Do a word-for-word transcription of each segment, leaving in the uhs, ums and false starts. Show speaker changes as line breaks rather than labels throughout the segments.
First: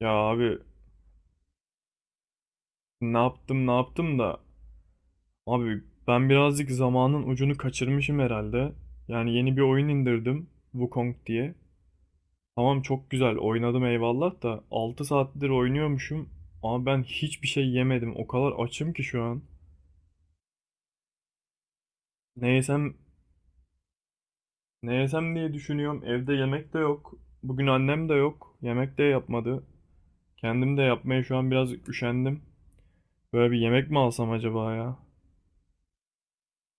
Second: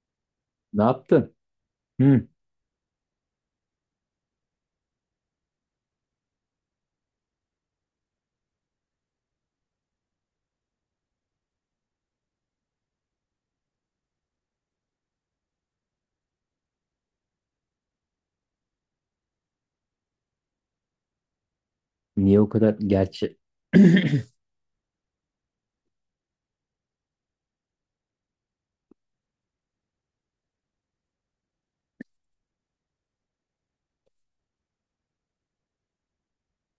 Ya abi
Ne yaptın? Hı.
ne yaptım ne yaptım da abi ben birazcık zamanın ucunu kaçırmışım herhalde. Yani yeni bir oyun indirdim Wukong diye. Tamam çok güzel oynadım eyvallah da altı saattir oynuyormuşum ama ben hiçbir şey yemedim. O kadar açım ki şu an.
Niye
Ne
o kadar
yesem
gerçi?
ne yesem diye düşünüyorum. Evde yemek de yok. Bugün annem de yok. Yemek de yapmadı. Kendim de yapmaya şu an biraz üşendim. Böyle bir yemek mi alsam acaba ya?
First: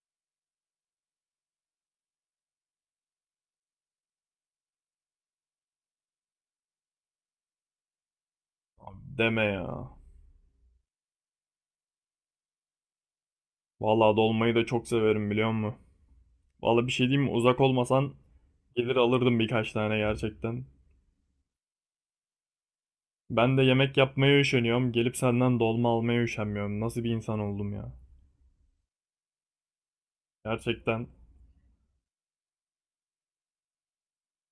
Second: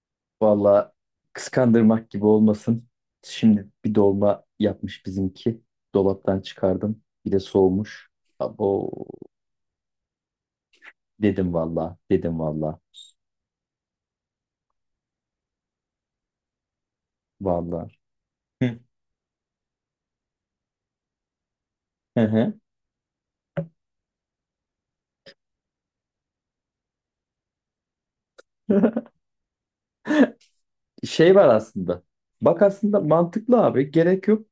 Valla kıskandırmak gibi olmasın. Şimdi bir dolma yapmış bizimki. Dolaptan çıkardım. Bir de soğumuş. Abo
Abi deme ya.
dedim valla. Dedim valla.
Vallahi dolmayı da çok severim biliyor musun? Vallahi bir şey diyeyim mi? Uzak
Valla.
olmasan
Hı.
gelir alırdım birkaç tane gerçekten.
Hı hı.
Ben de yemek yapmaya üşeniyorum. Gelip senden dolma almaya üşenmiyorum. Nasıl bir insan oldum ya? Gerçekten
Şey var aslında. Bak aslında mantıklı abi. Gerek yok.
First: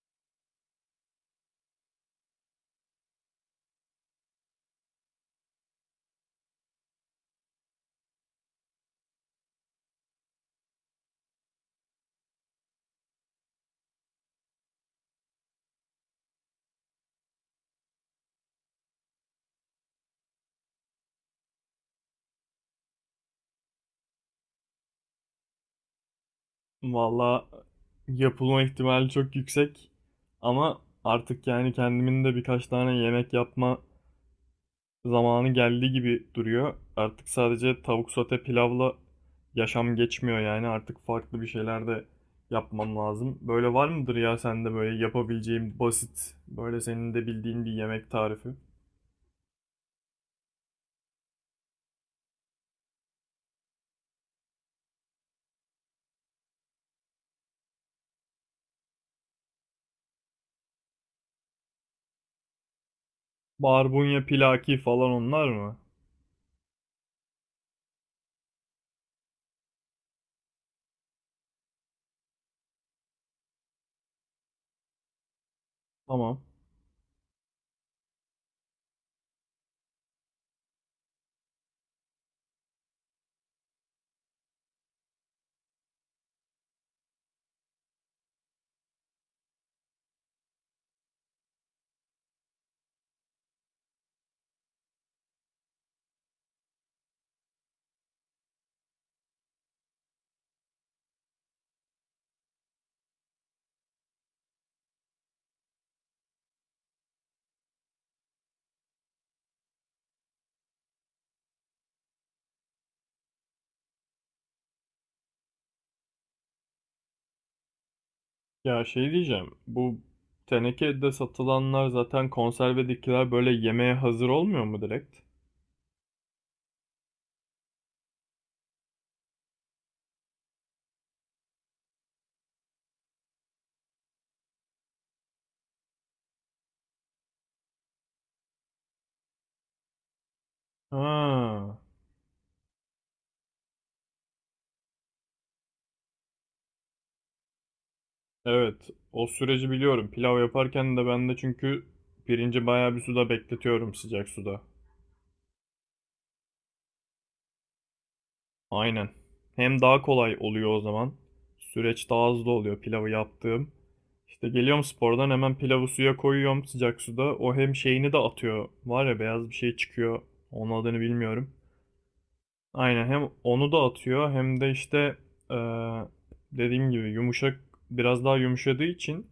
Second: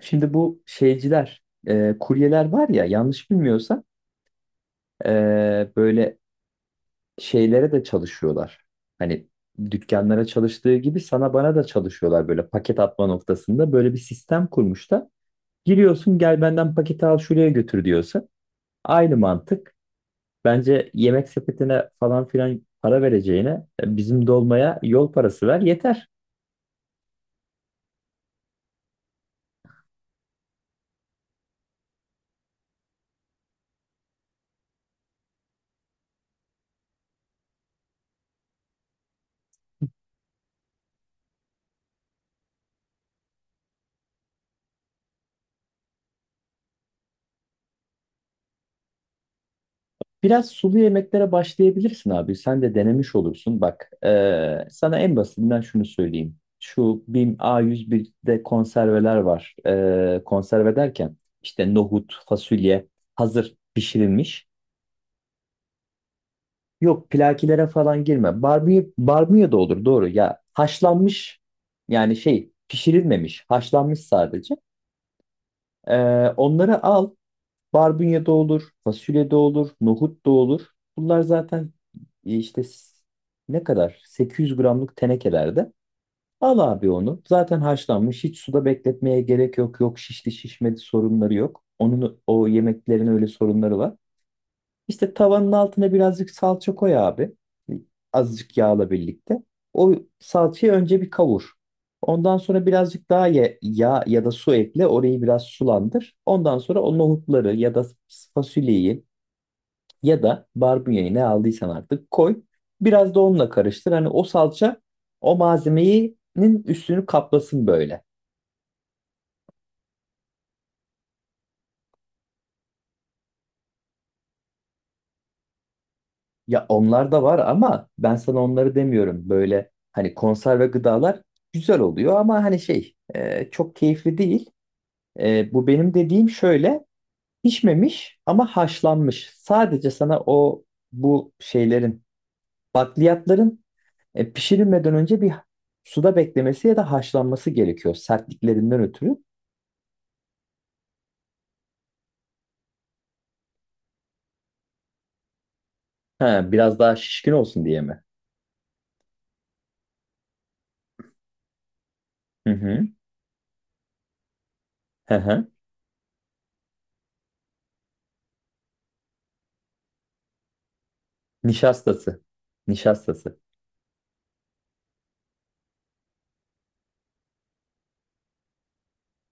Şimdi bu şeyciler, e, kuryeler var ya yanlış bilmiyorsam e, böyle şeylere de çalışıyorlar. Hani dükkanlara çalıştığı gibi sana bana da çalışıyorlar böyle paket atma noktasında. Böyle bir sistem kurmuşlar. Giriyorsun gel benden paketi al şuraya götür diyorsun. Aynı mantık. Bence yemek sepetine falan filan para vereceğine e, bizim dolmaya yol parası ver yeter.
vallahi yapılma ihtimali çok yüksek. Ama artık yani kendimin de birkaç tane yemek yapma zamanı geldi gibi duruyor. Artık sadece tavuk sote pilavla yaşam geçmiyor yani. Artık farklı bir şeyler de yapmam lazım. Böyle var mıdır ya sende böyle yapabileceğim basit, böyle senin de bildiğin bir yemek tarifi?
Biraz sulu yemeklere başlayabilirsin abi. Sen de denemiş olursun. Bak, eee, sana en basitinden şunu söyleyeyim. Şu BİM a yüz birde konserveler var. Eee, konserve derken işte nohut, fasulye hazır
Barbunya,
pişirilmiş.
pilaki falan onlar mı?
Yok plakilere falan girme. Barbie, barbie da olur doğru ya. Haşlanmış yani şey pişirilmemiş. Haşlanmış sadece. Eee,
Tamam.
onları al. Barbunya da olur, fasulye de olur, nohut da olur. Bunlar zaten e, işte s- ne kadar? sekiz yüz gramlık tenekelerde. Al abi onu. Zaten haşlanmış. Hiç suda bekletmeye gerek yok. Yok şişti şişmedi sorunları yok. Onun o yemeklerin öyle sorunları var. İşte tavanın altına birazcık salça koy abi. Azıcık yağla birlikte. O salçayı önce bir kavur. Ondan sonra birazcık daha ya- yağ ya da su ekle. Orayı biraz sulandır. Ondan sonra o nohutları ya da fasulyeyi ya da barbunyayı ne aldıysan artık koy. Biraz da onunla karıştır. Hani o salça o malzemenin üstünü kaplasın böyle.
Ya şey diyeceğim. Bu tenekede satılanlar zaten konservedekiler böyle yemeğe hazır olmuyor mu direkt?
Ya onlar da var ama ben sana onları demiyorum. Böyle hani konserve gıdalar güzel oluyor ama hani şey e, çok keyifli değil. E, bu benim dediğim şöyle pişmemiş ama haşlanmış. Sadece sana o bu
Ha.
şeylerin bakliyatların e, pişirilmeden önce bir suda beklemesi ya da haşlanması gerekiyor sertliklerinden
Evet,
ötürü.
o süreci biliyorum. Pilav yaparken de ben de çünkü pirinci bayağı bir suda bekletiyorum sıcak suda.
Ha, biraz daha şişkin olsun diye mi?
Aynen. Hem daha kolay oluyor o zaman. Süreç daha hızlı
Hı
oluyor
hı.
pilavı yaptığım. İşte geliyorum
Hı
spordan
hı.
hemen pilavı suya koyuyorum sıcak suda. O hem şeyini de atıyor. Var ya beyaz bir şey çıkıyor. Onun adını bilmiyorum.
Nişastası.
Aynen hem
Nişastası.
onu da atıyor hem de işte eee, dediğim gibi yumuşak biraz daha yumuşadığı için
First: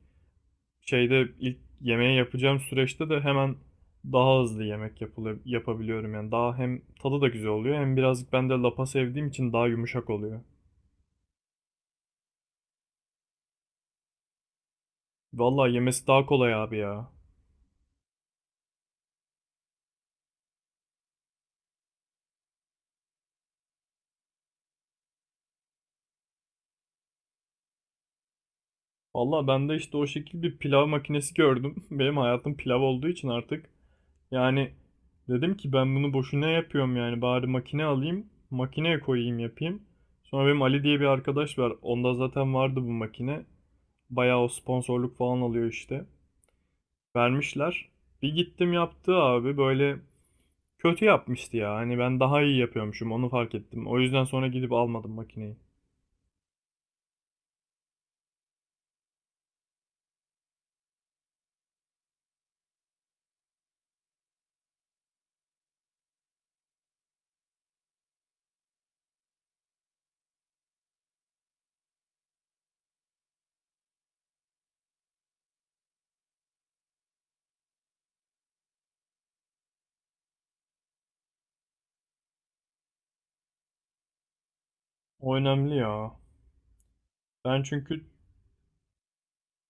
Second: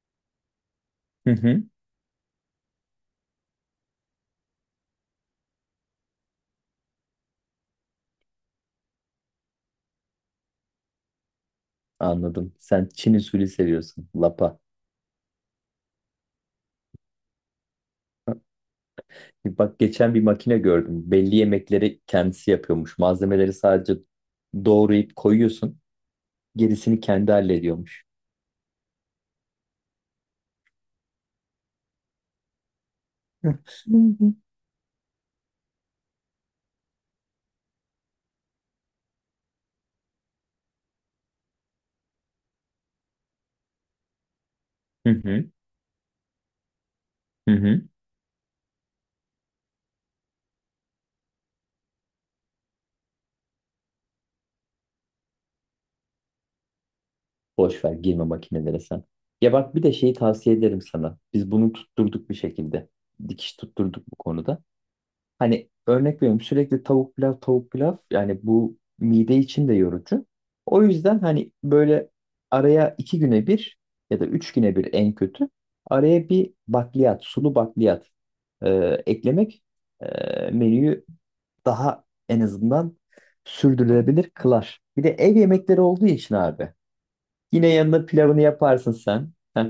şeyde
Hı
ilk
hı.
yemeği yapacağım süreçte de hemen daha hızlı yemek yapılıyor, yapabiliyorum. Yani daha hem tadı da güzel oluyor hem birazcık ben de lapa sevdiğim için daha yumuşak oluyor.
Anladım. Sen Çin usulü seviyorsun. Lapa.
Vallahi yemesi daha kolay abi ya.
Bak geçen bir makine gördüm. Belli yemekleri kendisi yapıyormuş. Malzemeleri sadece doğrayıp koyuyorsun. Gerisini kendi hallediyormuş.
Vallahi ben de işte o şekil bir pilav makinesi gördüm. Benim hayatım pilav olduğu için artık.
Hı hı.
Yani dedim ki ben bunu boşuna yapıyorum yani bari makine alayım, makineye koyayım yapayım. Sonra benim Ali diye bir arkadaş var. Onda zaten vardı bu makine. Bayağı o
Hı
sponsorluk falan
hı.
alıyor işte.
Hı hı.
Vermişler. Bir gittim yaptı abi böyle kötü yapmıştı ya. Hani ben daha iyi yapıyormuşum onu fark ettim. O yüzden sonra gidip almadım makineyi.
Boş ver girme makinelere sen. Ya bak bir de şeyi tavsiye ederim sana. Biz bunu tutturduk bir şekilde. Dikiş tutturduk bu konuda. Hani örnek veriyorum sürekli tavuk pilav tavuk pilav yani bu mide için de yorucu. O yüzden hani böyle araya iki güne bir ya da üç güne bir en kötü araya bir bakliyat sulu bakliyat e, eklemek e, menüyü daha en azından sürdürülebilir kılar. Bir de
O
ev
önemli
yemekleri olduğu
ya.
için abi
Ben
yine
çünkü
yanına pilavını yaparsın sen. Heh,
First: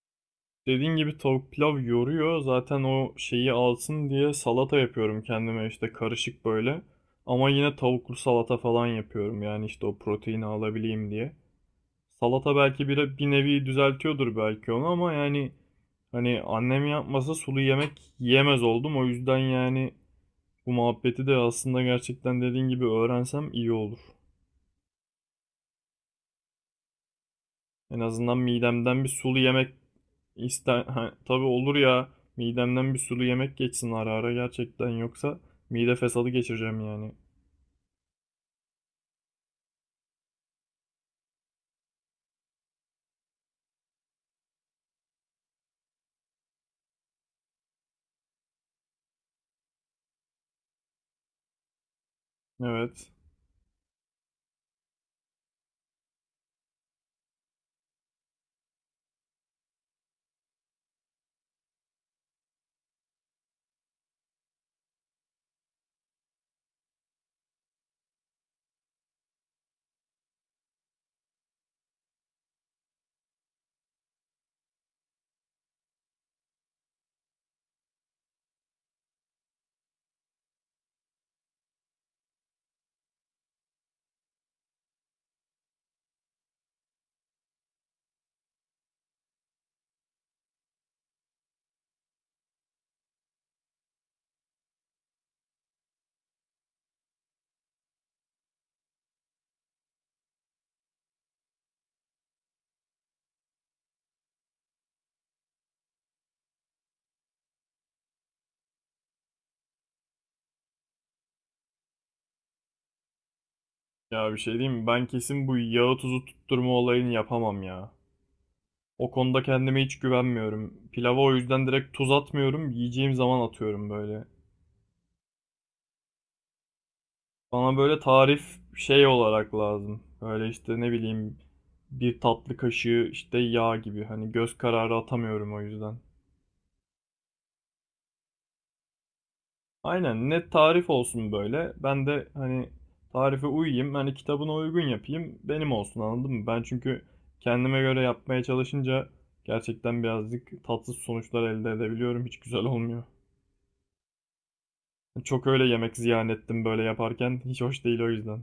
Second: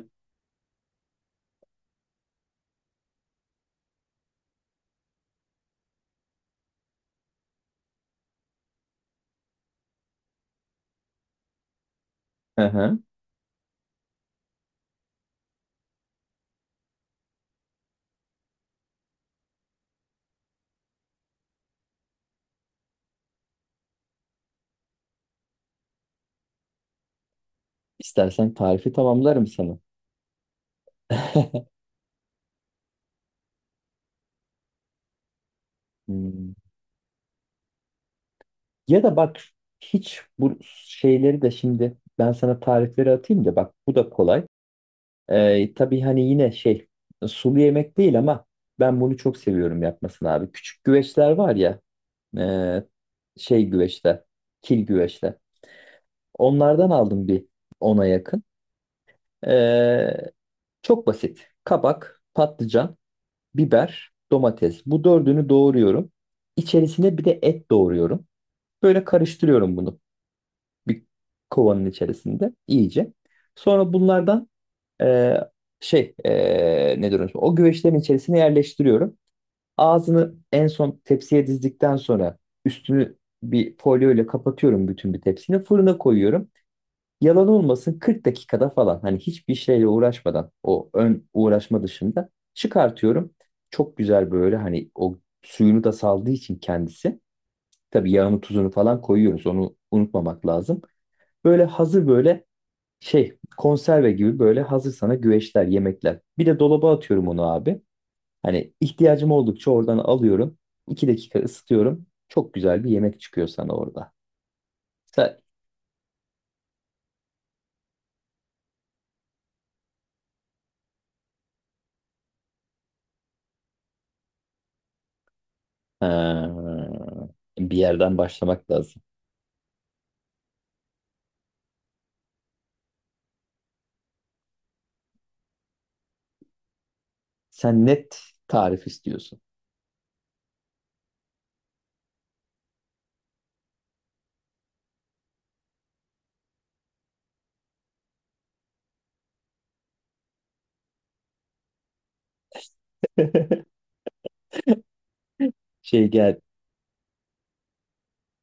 dediğin gibi tavuk pilav yoruyor. Zaten o şeyi alsın diye salata yapıyorum kendime işte karışık böyle. Ama yine tavuklu salata falan yapıyorum yani işte o proteini alabileyim diye. Salata
hı
belki
hı.
bir, bir nevi düzeltiyordur belki onu ama yani hani annem yapmasa sulu yemek yiyemez oldum. O yüzden yani bu muhabbeti de aslında gerçekten dediğin gibi öğrensem iyi olur. En azından
İstersen tarifi
midemden bir sulu
tamamlarım
yemek
sana.
iste ha, tabii olur ya. Midemden bir sulu yemek geçsin ara ara gerçekten yoksa mide fesadı
Hmm.
geçireceğim yani.
Ya da bak hiç bu şeyleri de şimdi ben sana tarifleri atayım da bak bu da kolay. Ee, tabii hani yine şey sulu yemek değil ama ben bunu çok seviyorum yapmasını abi. Küçük güveçler var ya
Evet.
e, şey güveçler, kil güveçler. Onlardan aldım bir ona yakın. Ee, çok basit. Kabak, patlıcan, biber, domates. Bu dördünü doğruyorum. İçerisine bir de et doğruyorum. Böyle karıştırıyorum bunu. Bir kovanın içerisinde iyice. Sonra bunlardan e, şey e, ne diyorum o güveçlerin içerisine yerleştiriyorum. Ağzını en son tepsiye dizdikten sonra üstünü bir folyo ile kapatıyorum bütün bir tepsini. Fırına koyuyorum. Yalan olmasın kırk dakikada falan hani hiçbir şeyle uğraşmadan o ön uğraşma dışında çıkartıyorum. Çok güzel böyle hani o suyunu da saldığı için kendisi. Tabii yağını tuzunu falan koyuyoruz onu unutmamak lazım. Böyle hazır böyle şey konserve gibi böyle hazır sana güveçler, yemekler. Bir de dolaba atıyorum onu abi. Hani ihtiyacım oldukça oradan alıyorum. İki dakika ısıtıyorum. Çok güzel bir yemek çıkıyor sana orada.
Ya bir şey diyeyim mi? Ben
Sen,
kesin bu yağı tuzu tutturma olayını yapamam ya. O konuda kendime hiç güvenmiyorum. Pilava o yüzden direkt tuz atmıyorum. Yiyeceğim zaman atıyorum böyle.
Ha,
Bana
bir
böyle
yerden
tarif
başlamak lazım.
şey olarak lazım. Böyle işte ne bileyim bir tatlı kaşığı işte yağ gibi. Hani göz kararı atamıyorum o yüzden.
Sen net tarif istiyorsun.
Aynen net tarif olsun böyle. Ben de hani tarife uyayım. Hani kitabına uygun yapayım. Benim olsun anladın mı? Ben çünkü kendime göre yapmaya çalışınca gerçekten birazcık tatsız sonuçlar elde edebiliyorum. Hiç güzel olmuyor. Çok öyle yemek
Şey
ziyan
gel
ettim böyle yaparken. Hiç hoş değil o yüzden.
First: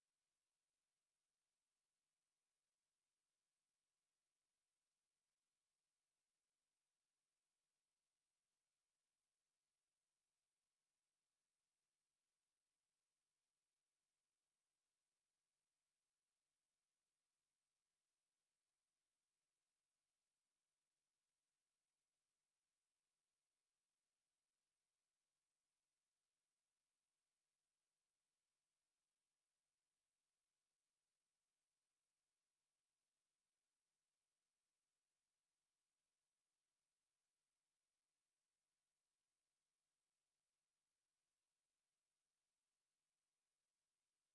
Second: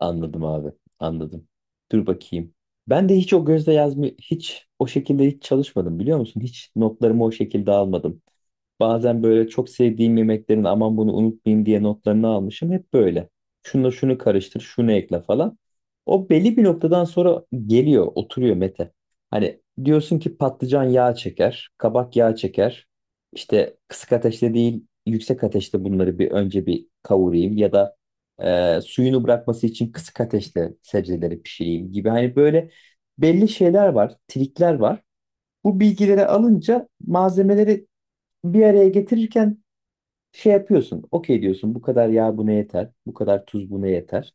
anladım abi anladım. Dur bakayım. Ben de hiç o gözle yazmıyor hiç o şekilde hiç çalışmadım biliyor musun? Hiç notlarımı o şekilde almadım. Bazen böyle çok sevdiğim yemeklerin aman bunu unutmayayım diye notlarını almışım. Hep böyle. Şunu şunu karıştır, şunu ekle falan. O belli bir noktadan sonra geliyor, oturuyor Mete. Hani diyorsun ki patlıcan yağ çeker, kabak yağ çeker. İşte kısık ateşte değil, yüksek ateşte bunları bir önce bir kavurayım ya da e, suyunu bırakması için kısık ateşte sebzeleri pişireyim gibi. Hani böyle belli şeyler var, trikler var. Bu bilgileri alınca malzemeleri bir araya getirirken şey yapıyorsun. Okey diyorsun bu kadar yağ buna yeter. Bu kadar tuz buna yeter.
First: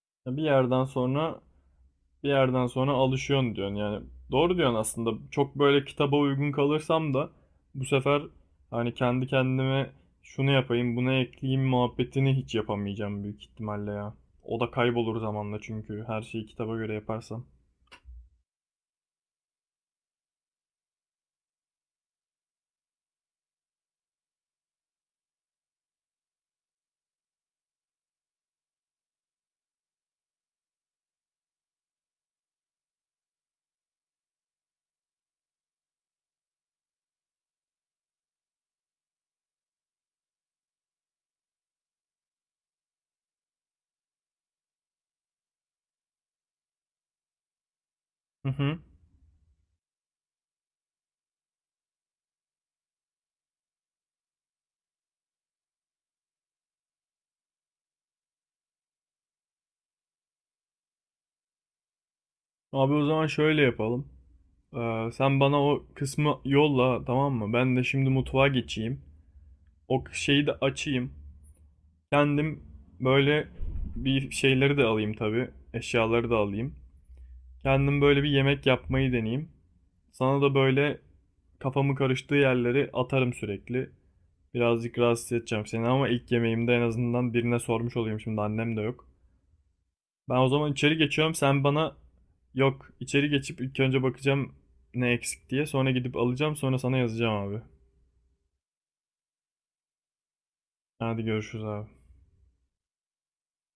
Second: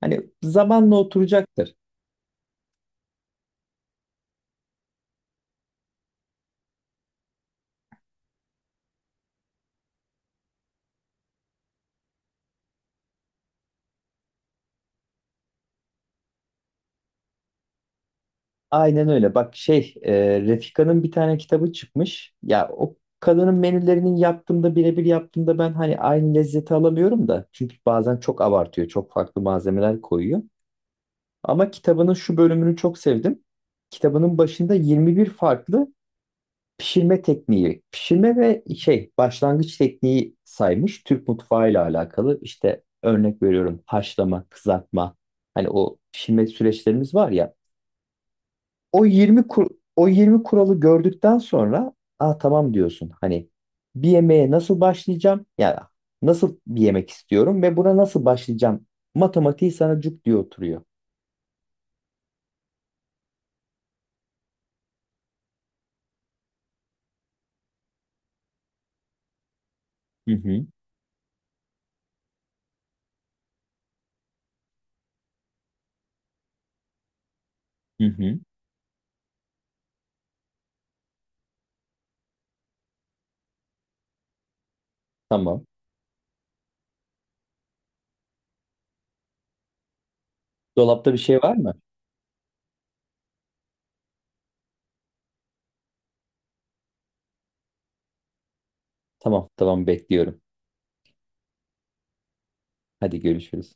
Hani
Bir yerden
zamanla
sonra
oturacaktır.
bir yerden sonra alışıyorsun diyorsun. Yani doğru diyorsun aslında. Çok böyle kitaba uygun kalırsam da bu sefer hani kendi kendime şunu yapayım, bunu ekleyeyim muhabbetini hiç yapamayacağım büyük ihtimalle ya. O da kaybolur zamanla çünkü her şeyi kitaba göre yaparsam.
Aynen öyle. Bak şey e, Refika'nın bir tane kitabı çıkmış. Ya o kadının menülerinin yaptığımda birebir yaptığımda ben hani aynı lezzeti alamıyorum da. Çünkü bazen çok abartıyor. Çok farklı malzemeler koyuyor. Ama kitabının şu bölümünü çok sevdim. Kitabının başında yirmi bir farklı pişirme tekniği, pişirme ve şey başlangıç tekniği saymış Türk mutfağıyla alakalı. İşte örnek veriyorum haşlama, kızartma. Hani o pişirme süreçlerimiz var ya.
Hı hı.
O yirmi kur, o yirmi kuralı gördükten sonra aa tamam diyorsun. Hani bir yemeğe nasıl başlayacağım? Ya nasıl bir yemek istiyorum ve buna nasıl başlayacağım? Matematiği sana cuk diye oturuyor.
Abi o zaman şöyle yapalım. Ee, sen bana o kısmı yolla tamam mı? Ben de şimdi mutfağa geçeyim. O
Hı
şeyi de
hı,
açayım. Kendim böyle bir şeyleri de alayım tabii. Eşyaları da alayım. Kendim
hı
böyle bir
hı,
yemek yapmayı deneyeyim. Sana da böyle kafamı karıştığı yerleri atarım sürekli. Birazcık rahatsız
tamam.
edeceğim seni ama ilk yemeğimde en azından birine sormuş olayım şimdi annem de yok. Ben o zaman içeri
Dolapta bir
geçiyorum
şey var
sen
mı?
bana yok içeri geçip ilk önce bakacağım ne eksik diye sonra gidip alacağım sonra sana yazacağım abi.
Tamam, tamam bekliyorum.
Hadi görüşürüz abi.
Hadi görüşürüz.